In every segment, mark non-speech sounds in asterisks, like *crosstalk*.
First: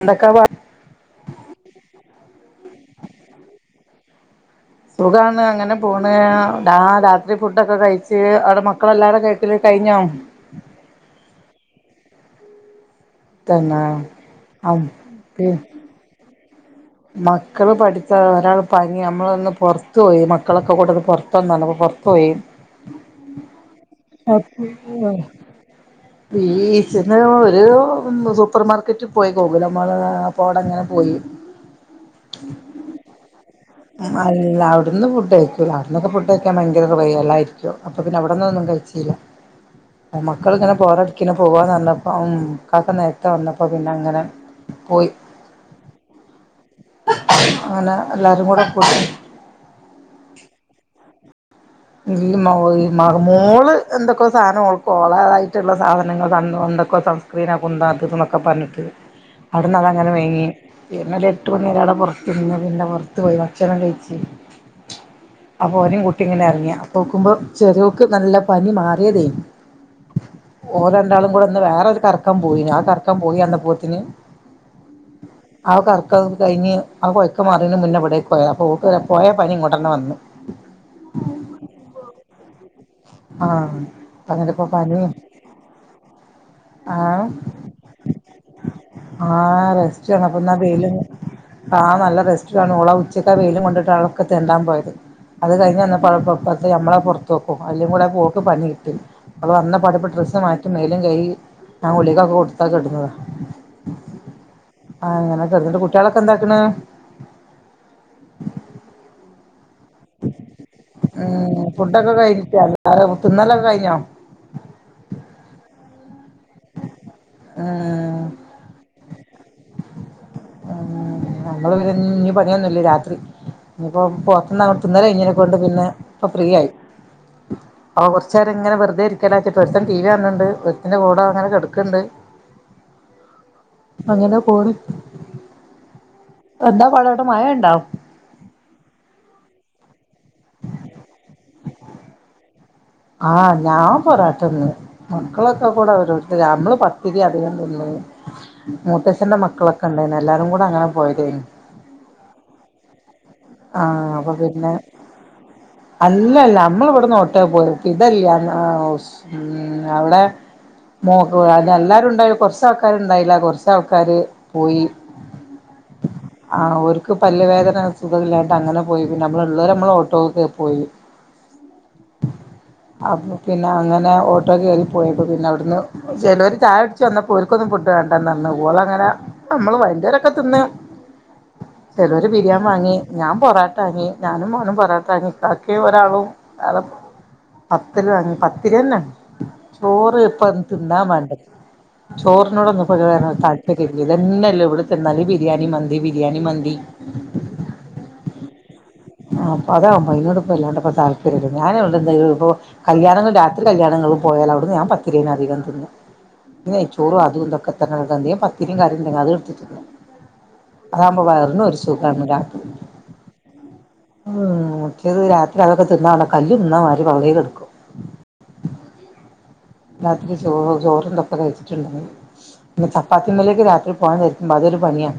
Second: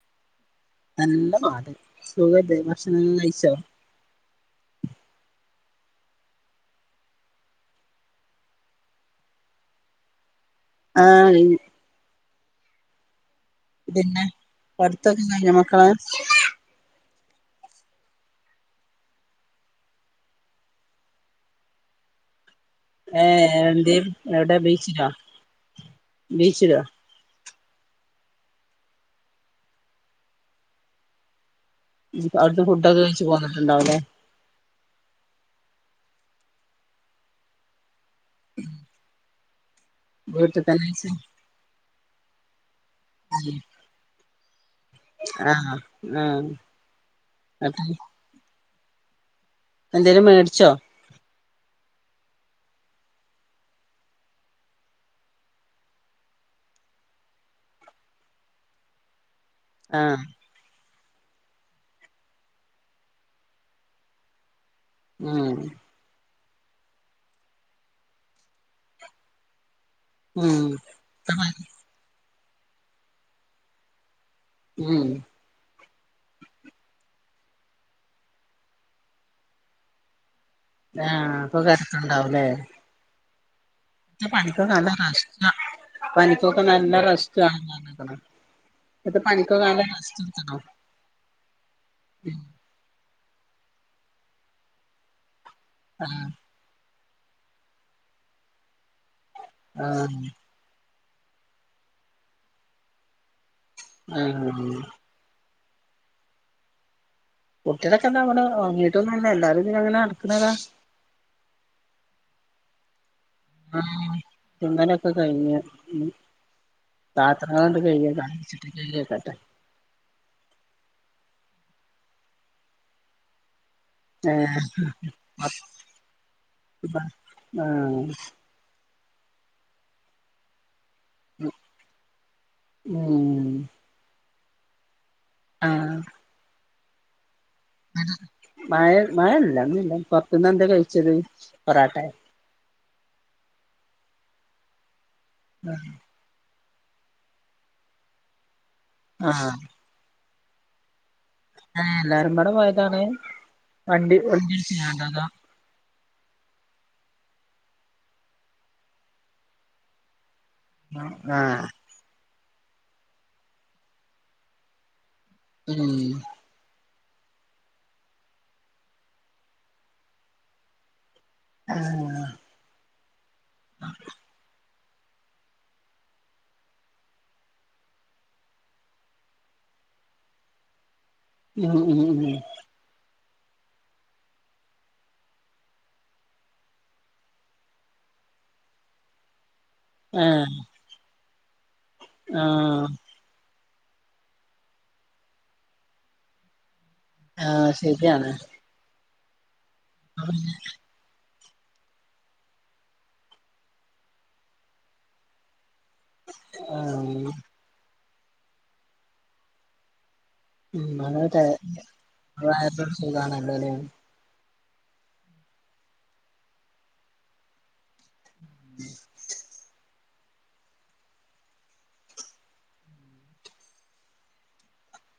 എന്തക്കവാ നല്ല പാട് സുഖല്ലേ ഭക്ഷണം കയ്ച്ചോ സുഖാണ് അങ്ങനെ പോണ് ആ രാത്രി ഫുഡൊക്കെ കഴിച്ച് അവിടെ മക്കളെല്ലാരും കഴിക്കല് കഴിഞ്ഞോ ആ കയ്ഞ്ഞ് പിന്നെ ആഹ് പടുത്തൊക്കെ പി കയ്ഞ്ഞോ മക്കളെ മക്കള് പഠിത്ത ഒരാള് പനിയാ നമ്മളൊന്ന് പൊർത്തോയി മക്കളൊക്കെ കൂടെ പൊർത്തുന്നാണ് അപ്പോ പൊർത്തോയി ഏ എന്തേ എവ്ടെ ബീച്ചിലാ *unintelligible* ഒരു സൂപ്പർമാർക്കറ്റിൽ പോയി ഗോകുലമ്മാളപ്പോവിടെങ്ങനെ പോയി അവിടെന്ന് ഫുഡൊക്കെ കഴിച്ച് പോന്നിട്ട്ണ്ട് അല്ല അവിടുന്ന് ഫുഡ്കഴിക്കൂല അവിടുന്നൊക്കെ ഫുഡ് കഴിക്കാൻ ഭയങ്കര റയല്ലായിരിക്കും അപ്പൊ പിന്നെ അവിടന്നൊന്നും കഴിച്ചില്ല അപ്പോ വീട്ടിൽ മക്കളിങ്ങനെ തന്നെ വെച്ച് ബോറടിക്കണ് പോവാന്ന് പറഞ്ഞപ്പ് ഉം ഇക്കാക്ക നേരത്തെ വന്നപ്പോ പിന്നെ അങ്ങനെ പോയി ആഹ് ആഹ് അപ്പൊ അങ്ങനെ എല്ലാരും കൂടെ *inaudible* എന്തേലും മേടിച്ചോ ഈ മോ മോള് എന്തൊക്ക സാധനം ഓൾക്ക് ഓളതായിട്ടുള്ള സാധനങ്ങൾ സൺ എന്തൊക്കോ സൺസ്ക്രീനോ കുന്തോ അതു ഇതുന്നൊക്കെ പറഞ്ഞിറ്റ് അവിടുന്ന് അതങ്ങനെ ആഹ് വേങ്ങി പിന്നെ ഒരു എട്ട് മണി വരെ അവിടെ പുറത്തിരുന്ന് പിന്നെ പുറത്തു പോയി ഭക്ഷണം കഴിച്ച് ഉം അപ്പൊ ഓനേം കൂട്ടി ഇങ്ങനെ എറങ്ങിയാ പക്കുമ്പോ ചെറിയവോക്ക് നല്ല പനി മാറിയതേ ഉം ഓരെണ്ടാലും കൂടെ ഒന്ന് വേറെ കറ കറക്കാൻ പോയി ആ കറക്കാ പോയി അന്ന പോത്തിന് ഉം അവക്ക്റക്ക കഴിഞ്ഞ് അവ കൊ ഒക്ക മാറിന്ന് മുന്നെവിട പോയ അപ്പോ ട്ട പോയ പനി ഇങ്ങോട്ടുന്നെ വന്നു ആ അപ്പ ണ്ടാവലേ ആ ഇ പനിക്കൊക്കണ നല്ല റസ്റ്റ് വേണേന്ന് പനിക്കൊക്കെ നല്ല ആഹ് റസ്റ്റ് വേണേന്ന് ഇപ്പോ പനിക്കൊണ ആഹ് നല്ല റെസ്റ്റാണ് റസ്റ്റ് അപ്പൊ എന്നാ വെയില് മ് ചച്ചിക്കകറിലും കൊണ്ടിട്ട് അളക്കെ തെണ്ടാൻ പോയത് അത് കഴിഞ്ഞ് വന്നപ്പോ ആഹ് *unintelligible* നമ്മളെ പുറത്ത് പോക്കും ആയെല്ലം കൂടെ ഓക്ക് പണി കിട്ടി അത് വന്ന പാടിപ്പ ആഹ് ഡ്രസ്സ് മാറ്റി മേല് കഴികി ഞാൻ ഗുളികക്കെ കൊടുത്താ കെടുന്നതാ ആ ആ ആ ആ എന്നിട്ട് കുട്ടികളൊക്കെ എന്താക്കുന്നാ? കുട്ടികളൊക്കെ എന്താ ഇവിടെ ഉറങ്ങീട്ടൊന്നുല്ല എല്ലാരും ഇതിലെ അങ്ങനെ നടക്കണതാ ഉം ഫുഡൊക്കെ കൈച്ചോ ആ ആ തിന്നലൊക്കെ കഴിഞ്ഞു പാത്രങ്ങള്ണ്ട് ഉം കഴുകിവെക്കാൻ കഴിക്കിവെക്കട്ടെ ഞമ്മള് പിന്നെ ഇനി പണിയൊന്നുല്ല രാത്രി ഇനിയിപ്പോ ഏഹ് പൊറത്തുന്ന് അങ്ങ് തിന്നല് കഴിഞ്ഞേനെ കൊണ്ട് പിന്നെ ഇപ്പോ ഫ്രീ ആയി ആഹ് അപ്പോ കൊറച്ച് നേരം ഇങ്ങനെ വെറുതെ ഇരിക്ക് *unintelligible* ഒരുത്തൻ ടി വി കാണണ്ട് ഒരുത്തന് ഫോൺ അങ്ങനെ കെടക്കണ്ട് ഉം അങ്ങനെ പോണ് ആ എന്താ വളടം മഴ മഴല്ല ഒന്നുല്ലപ്പം ഇന്നെന്താ കഴിച്ചത് പൊറോട്ടെ ആ ഞാൻ പൊറാട്ടന്ന് മക്കളൊക്കെ കൂടെ ഓരോരുത്തര് നമ്മള് പത്തിരി അധികം തിന്ന് മൂത്തച്ഛന്റെ ആഹ് മക്കളൊക്കെ ഉണ്ടായിന് എല്ലാരും കൂടെ അങ്ങനെ പോയതേനു ആ എല്ലാരും പാടെ പോയതാണ് ആഹ് വണ്ടി അപ്പൊ വണ്ടി പിന്നെ *unintelligible* അല്ലല്ല നമ്മൾ ഇവിടുന്ന് ഒട്ടേ പോയത് ഇതല്യാ അം ഒ ശ് ആ അവിടെ മോക്ക് ആഹ് വേഗം എല്ലാവാരും ഉണ്ടായി കുറച്ച് ആൾക്കാരുണ്ടായില്ല കുറച്ച് ആൾക്കാര് പോയി ഉം ആ ഓർക്ക് പല്ല് വേദന സുഖല്ലായിട്ട് അങ്ങനെ പോയി പിന്നെ നമ്മളള്ളവരെ നമ്മള് ഓട്ടോക്കെ പോയി ആ അപൊ പിന്നെ അങ്ങനെ ഓട്ടോ കേറി പോയപ്പോ പിന്നെ അവ്ട്ന്ന് ചെലവർ ചായൊട്ച്ച് വന്നപ്പോര്ക്കൊന്നും ഫുഡ് വേണ്ടന്നറിഞ്ഞു ഓള് അങ്ങനെ നമ്മള് വല്യാരൊക്കെ തിന്നു ഉം ഉം ഉം ചിലര് ബിരിയാം വാങ്ങി ഞാൻ പൊറാട്ടാങ്ങി ഞാനും മോനും പൊറട്ടാങ്ങി ബാക്കി ഒരാളും വ പത്ത് ര് പത്തിരെന്നെ ചോറ് പ്പൊ ആഹ് തിന്നാൻ വേണ്ടത് ചോറിനോടൊന്നും ആഹ് ഇപ്പോ താ ഇതന്നല്ലോള്ള് ഇവിടെ തിന്നാല് ബിരിയാണി മന്തി ബിരിയാണി മന്തി ആ ശെര്യാണ് ആഹ് അതാപ്പോ അയ്നോടൊപ്പല്ലാണ്ടെപ്പോ താ പര്യല്ല ഞാനെടെന്തെങ്കിലും പ്പോ കല്യാണങ്ങൾ രാത്രി കല്യാണങ്ങൾക്ക് പോയാലും അവിടുന്ന് ഞാൻ പത്തിരീന്നെ ഞാൻ അധികം തിന്നും നെയ്‌ച്ചോറും ആഹ് അതുതൊക്കെ തന്നെ അധികം പതിരിം കറിയെന്നെ *unintelligible* *unintelligible* വയറിനൊരു സുഗാണല്ലോ ലേ നോക്യത് രാത്രി അതൊക്കെ തിന്നകാണാ കല്ല് തിന്ന മാ പകുതീടെടുക്കും രാത്രി ചോറും ചോറ് ന്ന്പ്പ ടേസ്റ്റ്ണ്ട് പിന്നെ ചപ്പാത്തിള്ളോല്ക് *unintelligible* അതൊരു പണിയാ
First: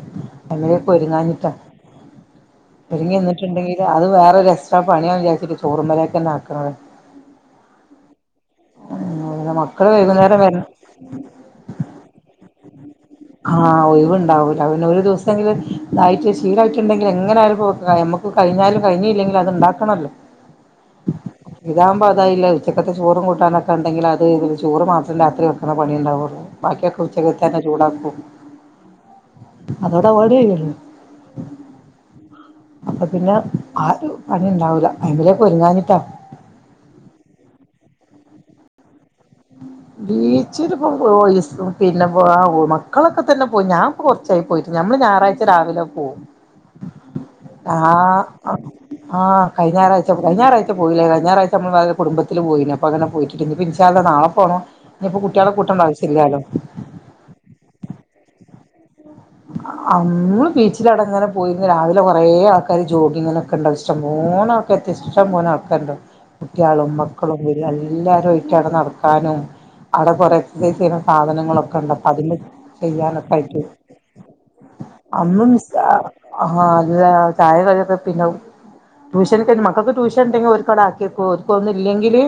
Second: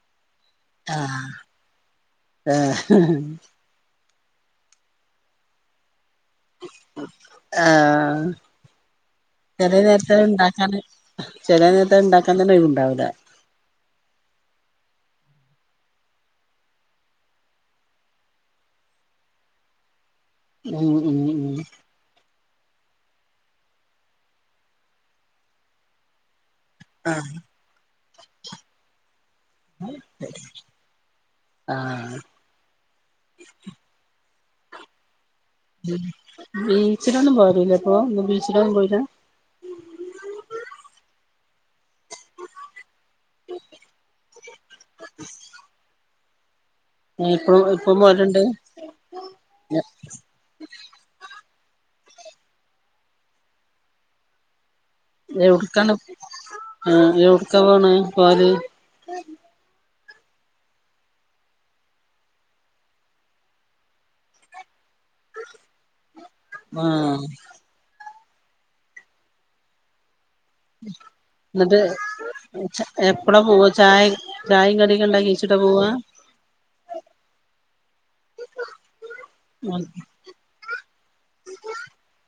അല്ലേ പോ ആഹ് ഒര്ങ്ങാഞ്ഞിട്ടാ ആഹ് ഒരുങ്ങി നിന്ന്ട്ട്ണ്ടെങ്കില് അത് വേറൊരെക്സ്ട്രാ പണിയാവുന്ന് വിചാരിച്ചിട്ട് ചോറ്മ്മലേക്കെന്നെ ആഹ് പിന്നെ ചേലെ മക്കള് നേർതത് വൈകുന്നേരം വരണം ണ്ടാക്കാൻ ചെല നേരത്തത് ണ്ടാക്കാൻ തന്നൊഴിവ് ണ്ടാവൂല. വ്ണ്ടവൂല പിന്നെ ഒരു ദൗസെങ്കിലും തായിട്ട് ശീലായിട്ട് ണ്ടെങ്കിൽ ങ്ങനായാലും കൊട്ക്കണം ഞമ്മക്ക് കയിഞ്ഞാലും കൈഞ്ഞീലെങ്കിലും അത്ണ്ടാക്കണല്ലോ ഉം ഉം ഉം ഇതാവുമ്പോ അതായിലഹ് ഉച്ചക്കത്തെ ചോറും കൂട്ടാനൊക്കെണ്ടങ്കിൽ അത് ഇത്ചോറ് മാത്രം രാത്രി വെക്കണ പണ്യേ ണ്ടാവൊള്ളൂ ബാക്ക്യോക്കെ ഉച്ചക്കത്തെന്നെ ചൂടാക്കും. അതോടരുപാട്യയിഞ്ഞല്ലോ ആഹ് അപ്പൊ പിന്നെ ആ രു അത്ണ്ടാവൂല എങ്കിൽ ഒര്ങ്ങാഞ്ഞിട്ട ബീച്ചിലൊന്നും പോവലൂല്ലേ പ്പോ ന്ന് ബീച്ചിലൊന്നും പോയില ബീച്ചില് *unintelligible* പിന്നെ പോവ ഒ മക്കളൊക്കെ തന്നെ പോയി ഞാപ്പ കൊർച്ചായി പോയിട്ട് ഞമ്മൾ ഞാറാഴ്ച രാവിലെ പോവും. ഇപ്പളും ഇപ്പം ആഹ് പോവല്ണ്ട് അ ആഹ് കഴിഞ്ഞ ഞായറാഴ്ച പോയില കഴിഞ്ഞ ഞായറാഴ്ച കുടുംബത്തില് പോയീനി അപ്പൊ ങ്ങനെ പോയിറ്റ്ണ്ട് ഞ്പ്പോ ഇന്ഷാ അല്ലാഹ് നാളെ പോടാ എടുക്കാൻ പോവാണ് *inaudible* അങ്ങ് ബീച്ചിലാടെങ്ങനെ പോയി ന്ന രാവിലെ കൊറേ ആൾക്കാർ ജോഗിങ് നൊക്കെ ണ്ടാകും ഇഷ്ട്ടംപോലെ ഇഷ്ടം പോലെ ഒക്കണ്ട് കുട്ടികളും ആഹ് മക്കളും എല്ലാരും *unintelligible* നടക്കാനും അവിടെ കുറേ - വി *unintelligible* സാധനങ്ങളൊക്കെ എന്നിട്ട് ഉണ്ട് അപ്പൊ അതില് ചെയ്യാനൊക്കെ എപ്പളാ ആയിട്ട് പോവാ ചായ ചായിം കടിയൊക്കെ ഇണ്ടാക്കി വെച്ചിട്ടാ അമ്മസ് പോവാ ആ അത് തായ കൊക്കെ പിന്നെ ട്യൂഷന മക്കൾക്ക് ട്യൂഷൻ ഉണ്ടെങ്കിൽ ഒരു കട ആക്കിക്കും ഒരുക്ക ഒന്നും ഇില്ലെങ്കില്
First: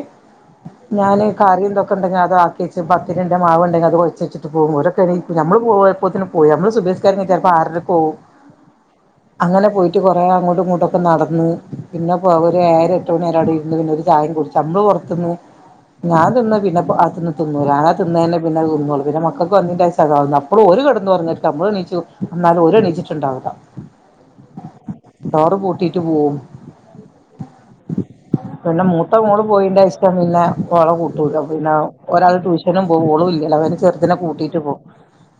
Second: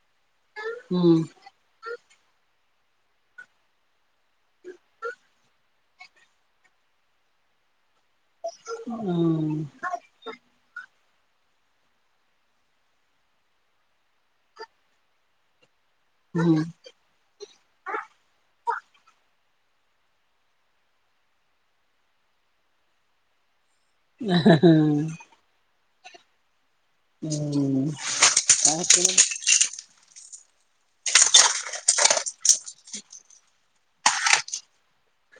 ഉം ഞാന് കാര്യംന്തൊക്ക ഉണ്ടെിൽ അത ആക്കി പത്തിന്ുണ്ട് മാവ ഉണ്ടെങ്കിൽത് വെച്ചി് പോകും ഓര ക നമ്മള് പോ പതിനും എമ്മോ സുഭേഷസ്ക ചപ്പ ആർക്കോ ഉം അങ്ങനെ പോയിട്ട് കൊറെ അങ്ങോട്ടും ഇങ്ങോട്ട നടന്നന്ന് പിന്നെ പോ രം എട്ടുുമണിര അവിടെ ഇന്ന് പിന്നെ ഒരു ചായം കുടിച്ചു നമ്മള് പുറത്തന്ന് ഞാൻ തിന്ന പിന്ന ആ തിന്ന് തിന്നു ാനാ തിന്നെ പിന്നെ പിന്നെ മക്കൾക്ക് വന്നി അ ഒരുട ന്ന് പറഞ്ഞിട്ട് നമ്മള് നീ എന്നാും ഓരോ നീച്ചിട്ടുണ്ടാവുക ആഹ് ഹ് ഹ് പോകും ഇട്ടിട്ടു പിന്നെ ആഹ് മൂത്ത മൂള് പോയിന്റെ ഇഷ്ടം പിന്നെ കൊറേ കൂട്ടക്ക പിന്നെ ഒരാൾ ട്യൂഷനും പോോളും ഇല്ലോ അവെ ചെറു അതിനെ കൂട്ടീട്ട് പോവും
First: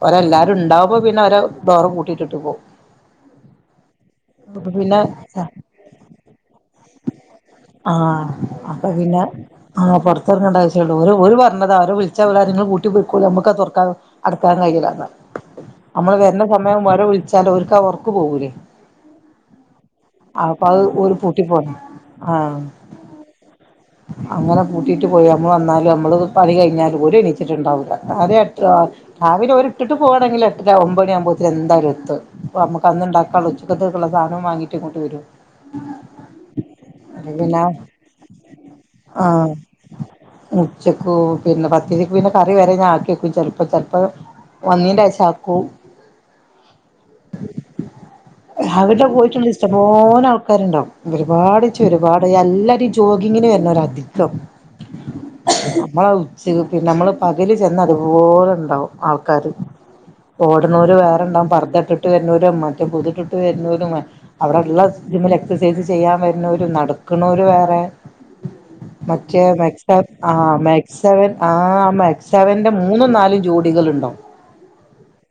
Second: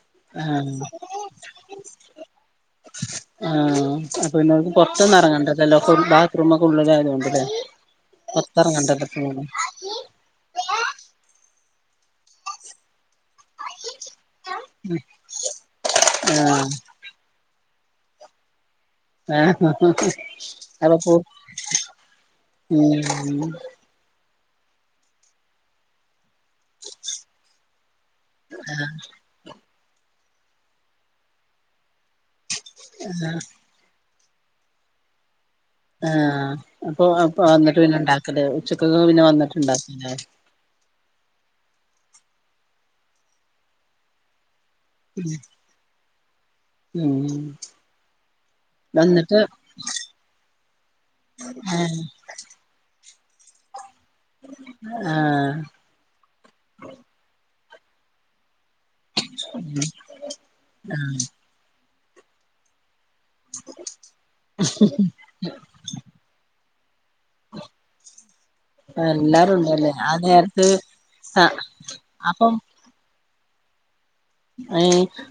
ഒരല്ല ഇണ്ടാവുമ്പൊ പിന്നെ ഓര് ഡോറ് പൂട്ടിട്ട് പോവും ആഹ് പിന്നോൽക്ക് അപ്പൊ പിന്നെ പൊറത്തൊന്നും എറങ്ങണ്ടല്ലല്ലോ ബാത്റൂമൊക്കെ ഉള്ളിലായതുകൊണ്ടല്ലേ ആഹ് അപ്പൊ പൊറത്തെറങ്ങണ്ടല്ലോ പിന്നെ ഇപ്പങ്ങനെ പൊറത്തെങ്ങണ്ട ആവശ്യ ളളു ഓല് ഒ എന്നത് അവരെ വിളിച്ചാ അവളറിം ഇങ്ങള് പൂട്ടി പെയ്ക്കോളിം നമുക്കത് തൊറക് ക്കാലോ അടക്കാൻ കഴിയൂലാന്നാ അമ്മള് വരുന്ന സമയം *unintelligible* വിളിച് ചെലോൽക്ക ഉറക്ക് പോവൂലേ ആ *unintelligible* അപ്പൊ അത് അവളപ്പോ ഓര് പൂട്ടി പോന്ന് ആഹ് ഉം ഉം അങ്ങനെ പൂട്ടീട്ട് പോയി അമ്മൾ വന്നാല് അമ്മള് പണി കഴിഞ്ഞാല് ഓല് എനിച്ചിട്ടുണ്ടാവൂല *unintelligible* രാവിലെ ഓല് ഇട്ട് പോവാണെങ്കില് എട്ടര ഒമ്പണിയാവുമ്പോത്തിന് എന്തായാലും എത്തും അപ്പൊ അമ്മക്കക്കന്ന്ണ്ടാക്കാള്ള ഉച്ചക്കത്തേക്ക്ള്ള സാധനം വാങ്ങീട്ട് ഇങ്ങോട്ട് വരും ആഹ് അപ്പൊ അപ്പൊ വന്നിട്ട് പിന്നെ ഇണ്ടാക്കല് ഉച്ചക്കൊ *unintelligible* പിന്നെ ആഹ് വന്നിട്ട്ണ്ടാക്കുലേ ഉച്ചക്ക് പിന്നെ പത്തീതിക്ക് പിന്നെ കറി വരെ ഞാൻ ആക്ക്യേക്കും ചെലപ്പോ ചെലപ്പോ വന്നീൻ്റെഷാക്കും ഉം അവിടെ വന്നിട്ട് പോയിട്ടുണ്ടെ ഇസ്ടം പോലെ ആൾക്കാര്ണ്ടാവും ഒരുപാട് ച്ച ഏഹ് ഒരുപാട് എല്ലാരും ഈ ച് ജോഗിങ്ങിന് വര്ണോരാ അധി കം ആഹ് നമ്മള ഉച്ച് പിന്നെമ്മള് പകല് ചെന്ന അത്പോലെ ഇണ്ടാവും കറി ഓട്നോല് വേറെണ്ടാവും പർദ്ദ ഇട്ട് ട്ട് വെര്നോരും മറ്റ പുതി ഇട്ടിട്ട് വര്ണോ ലും അവിടെള്ള ജിമ്മിൽ എക്സസൈസ് ചെയ്യാൻ വര്നോരും നട ക്ക്ണോല് വേറെ മറ്റേ എല്ലാരും ഉണ്ടല്ലേ മെക്ക്സെ ആ നേരത്ത് മെക്ക് സെവൻ ആ ആഹ് മെക്ക് സെവൻ്റെ മൂന്നും നാല് ജോടികള്ണ്ടോ ഏ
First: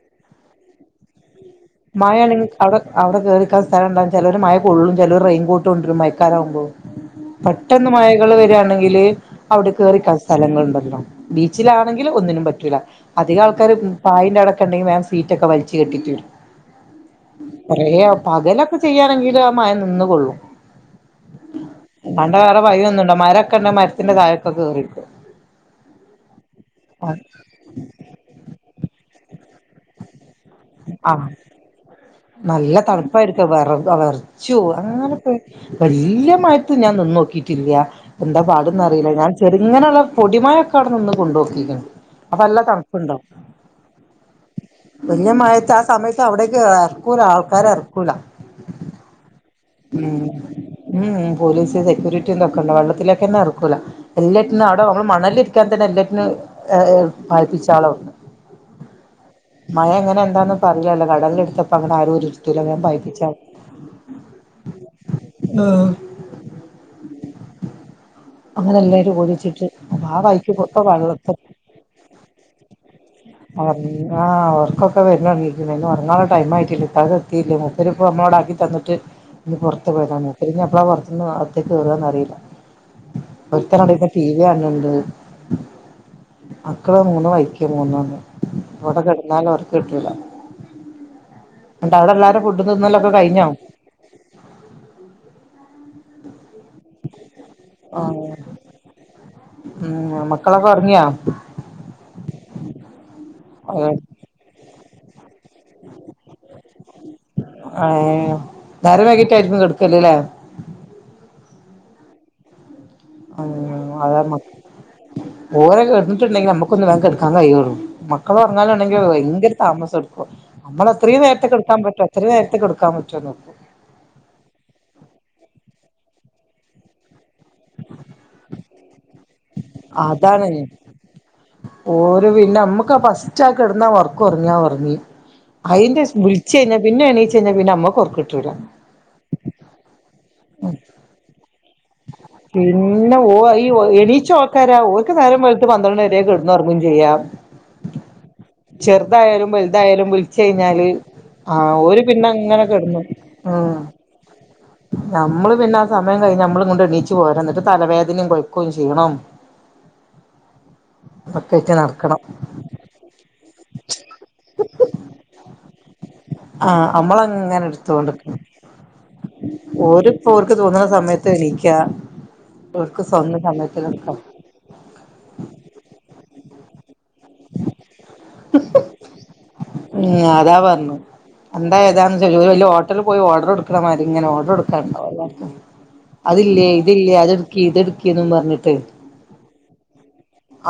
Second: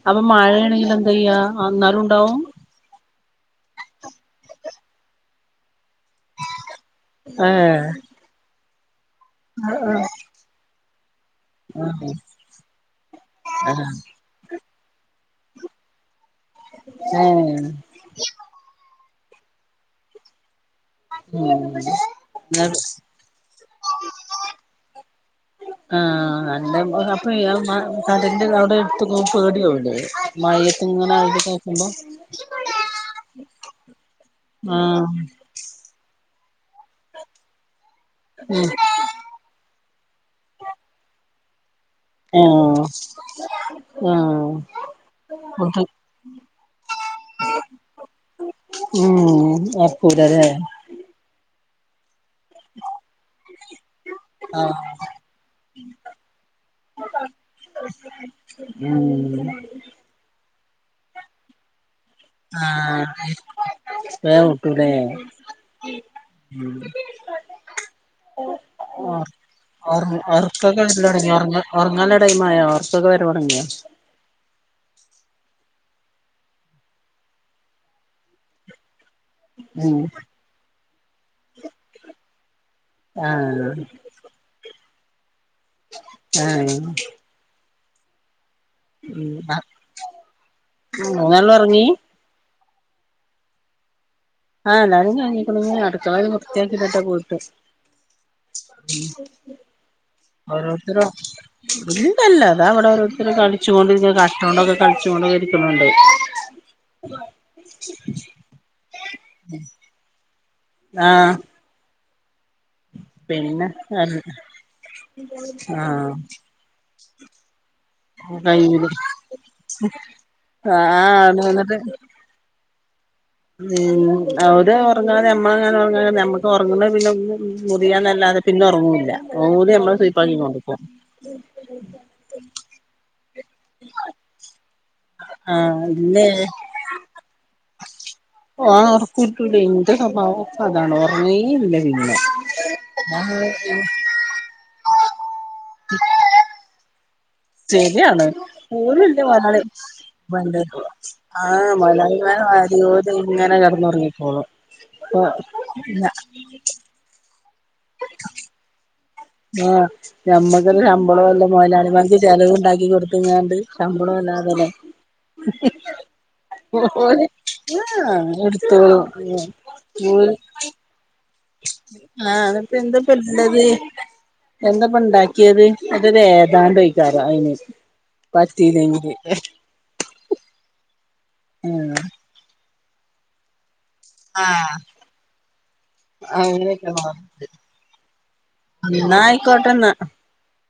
അപ്പൊ മഴ ആണെങ്കിലന്തയ്യാ മയ ആണെങ്കി അടെ അവടെ കേറിക്കാൻ സ്ഥലം ഉണ്ടാവു ചെലോര് മഴ കൊള്ളും പേലോര് റെയിൻകോ ട്ടൊണ്ട്രും മയക്കാലാവുമ്പോ ഏഹ് പെട്ടെന്ന് മയകൾ വെരാണെ ങ്കില് അവിടെ കേറിക്കാ സ്ഥലങ്ങള്ണ്ടല്ലോ ബീച്ചിലാണെങ്കില് ആഹ് ഒന്നിനും പറ്റൂല അധികം ആൾക്കാര് ആഹ് പായിന്റെ അവടെ ക്കെണ്ടെങ്കി വേം സീറ്റൊക്കെ വലിച്ച് കെട്ടിത്തരും ആഹ് പറയാ പകലൊക്കെ ചെയ്യാണെങ്കി ഗ്രമായ നിന്ന കൊള്ളും പണ്ട വേറെ പയൊന്നുംണ്ടോ മരൊക്കെണ്ട മരത്തിന്റെ തായൊക്കെ കേറിയിട്ട് ആഹ എ്റെ അപ്പൊ കടിന്റെ അവിടെ എടുത്തക്കോ *unintelligible* പേടിയല്ല ആഹ നല്ല തണുപ്പായിരിക്ക വറ വിറച്ചു അങ്ങനെ ആഹ് വ യിട്ട് ഞാൻ നിന്ന നോക്കിയിട്ടില്ല എന്താ പാടന്ന അറിയില്ല ഞാൻ ചെറുങ്ങനെയുള്ള പൊടിമയൊക്കെ അവിന്ന് കൊണ്ടുപകും *unintelligible* ആഹ ആഹ *unintelligible* ട്ട് ആ സമയത്ത് അവിടക്ക് ഇറക്കൂല ആൾക്കാര ഇറക്കൂല ഉം നടക്കൂലല്ലേ പോലീസ് സെയൂരിറ്റി ണ്ട വെള്ളത്തിലേക്ക തന്നെ ഇറക്കൂല എല്ലാറ്റന്ന്ും ആഹ് അവിടെ നമ്മള് മണലിരിക്കാൻ തന്നെ എല്ലാറ്റിനും ർ പായിപ്പിച്ച ആളണ് ഉം എന്താന്ന പറ കടലടുപ്പ അനെ ആേട്ടർക്കൊക്കെ അങ്ങനെ എല്ലാരും ഓടിച്ചിട്ട് ആ വഴിക്ക് ഇപ്പൊ വരടങ്ങി വെള്ളത്തി ഉങ്ങ ഉറങ്ങാന ഇടങ്ങമായ അവർക്കൊക്കെ വര തുടങ്ങിയോ *unintelligible* ഒക്കെ വരുന്നന്ന് ഒറാെ ടൈം ആയിട്ടില്ല ഇത്തത് എത്തിയില്ലേ മുത്തരിപ്പ നമ്മോടാക്കി തന്നിട്ട് ഇന്ന് പുറത്ത ഉം പോയിട്ടാ നക്കരിഞ്ഞ അപ്പളാ പുറത്തുനിന്ന് അത്തേക്ക് കയറന്ന് അറിയില്ല ആഹ് ഒരുത്ത കുന്ന ടി വി കൺഡ് ആഹ് അക്കള മൂന്ന് വായിക്ക *unintelligible* ഇവിടെ ഉം കിടന്നാലും ന നല്ലോം ഒർങ്ങി *unintelligible* *unintelligible* ക്കെ കഴിഞ്ഞോ *unintelligible* അടുത്ത വി ഉം *unintelligible* *unintelligible* മക്കളൊക്കെ ഓരോരുത്തര ഉറങ്ങിയോ ഇന്തല്ല അതാ അവിടെ ഓരോരുത്തര കളിച്ച കൊണ്ട് കട്ട കൊണ്ടൊക്കെ *unintelligible* *unintelligible* *unintelligible* ട്ടായിരിക്കും കടുക്കല്ലല്ലേ ആ *unintelligible* ആഹ് ഇിട്ടുണ്ടെങ്കിൽ നമ്മുക്കൊന്ന് *unintelligible* *unintelligible* മക്കൾ കയ്യില് പററങ്ങാലുണ്ടെങ്കിൽ ഭയങ്കര താമസംടുക്കോ ആഹ് നമ്മളെത്രയും നേരത്തെ കൊടുക്കാൻ പറ്റോ എത്രയും നേരത്തെ കൊടുക്ക *unintelligible* *unintelligible* ഉറങ്ങാതെ അമ്മങ്ങൻ ഉറങ്ങാ നമുക്ക് ഒറങ്ങണ പിന്നെ മുറിയാന്നല്ലാതെ പിന്നെ ഒറങ്ങൂല്ല ഓല് നമ്മളെ അതാണ് സുയ്പ്പാക്കിക്കൊണ്ട്ക്കും ഓര് പിന്നെ അമ്മുക്കാ *unintelligible* ഉച്ച കിടന്നാ ഒറക്കൊറങ്ങിയഒറങ്ങി ആഹ് അയ്ന്റെ ശേ ഇല്ലേ വിളിച്ച കഴിഞ്ഞാ പിന്നെ എണീച്ച കഴിഞ്ഞാ പിന്നെ അമ്മക്കൊർക്കിട്ടൂല സ്വഭാവൊക്കെ അതാണ് ഒറങ്ങേ ഇല്ല പിന്നെ പിന്നെ ഓ ഞാൻ ഈ എണീച്ച ഓക്കാരാ ഓർക്ക് നേരം വെളു പന്ത്രണ്ട് വരെ കിടന്ന് ഒറങ്ങും ചെയ്യാം. ശെരിയാണ് ചെറുതായാലും വലുതായാലും വിളിച്ച് കഴിഞ്ഞാല് *unintelligible* ആ ഓര് പിന്നെ അങ്ങനെ മൊയലാളിമാരി കിടന്നു ഓലിങ്ങനെ ഉം കിടന്നുറങ്ങിക്കോളും നമ്മള് പിന്നെ ആ സമയം കഴിഞ്ഞ് *unintelligible* *unintelligible* തലവേദനയും കൊഴക്കും ഷീണോം ആഞമ്മക്കല്ല ശമ്പളം വല്ല ഒക്കെയിട്ട് മുതലാളിമാർക്ക് നടക്കണം ചെലവ് ഉണ്ടാക്കി കൊടുത്തങ്ങാണ്ട് ശമ്പളം അല്ലാതെല്ലെ ആ നമ്മളങ്ങനെ എടുത്തോണ്ട്ക്കണം ഓരിപ്പോ *unintelligible* ഓർക്ക് *unintelligible* തോന്നുന്ന സമയത്ത് എണീക്ക ഓർക്ക് ആപ്പന്താപ്പ സ്വന്തം ഇള്ളത് സമയത്ത് കിടക്കാം എന്താപ്പ ഉണ്ടാക്കിയത് അത് *unintelligible* അയിന് പറ്റില്ലെങ്കില് ഉം അതാ പറഞ്ഞു എന്താ ഏതാ വലിയഓട്ട ഏടെലും പോയി ഓഡർ എടുക്കും മക്കൾമാര് ഇങ്ങനെ ഓർഡർ ആഹ് എടുക്കാണ്ടാവല്ലാക്കും അതില്ലേ അങ്ങനെയൊക്കെയാണ് ഇതില്ലേ പറഞ്ഞത് അതെടുക്കി ഇതെടുക്കി എന്നും പറഞ്ഞിട്ട് എന്നാ ആയിക്കോട്ടെന്നാ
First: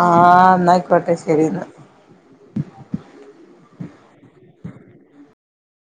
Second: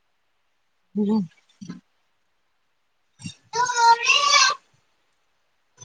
ആ എന്നാ ആയിക്കോട്ടെ ശെ പി *inaudible* *unintelligible*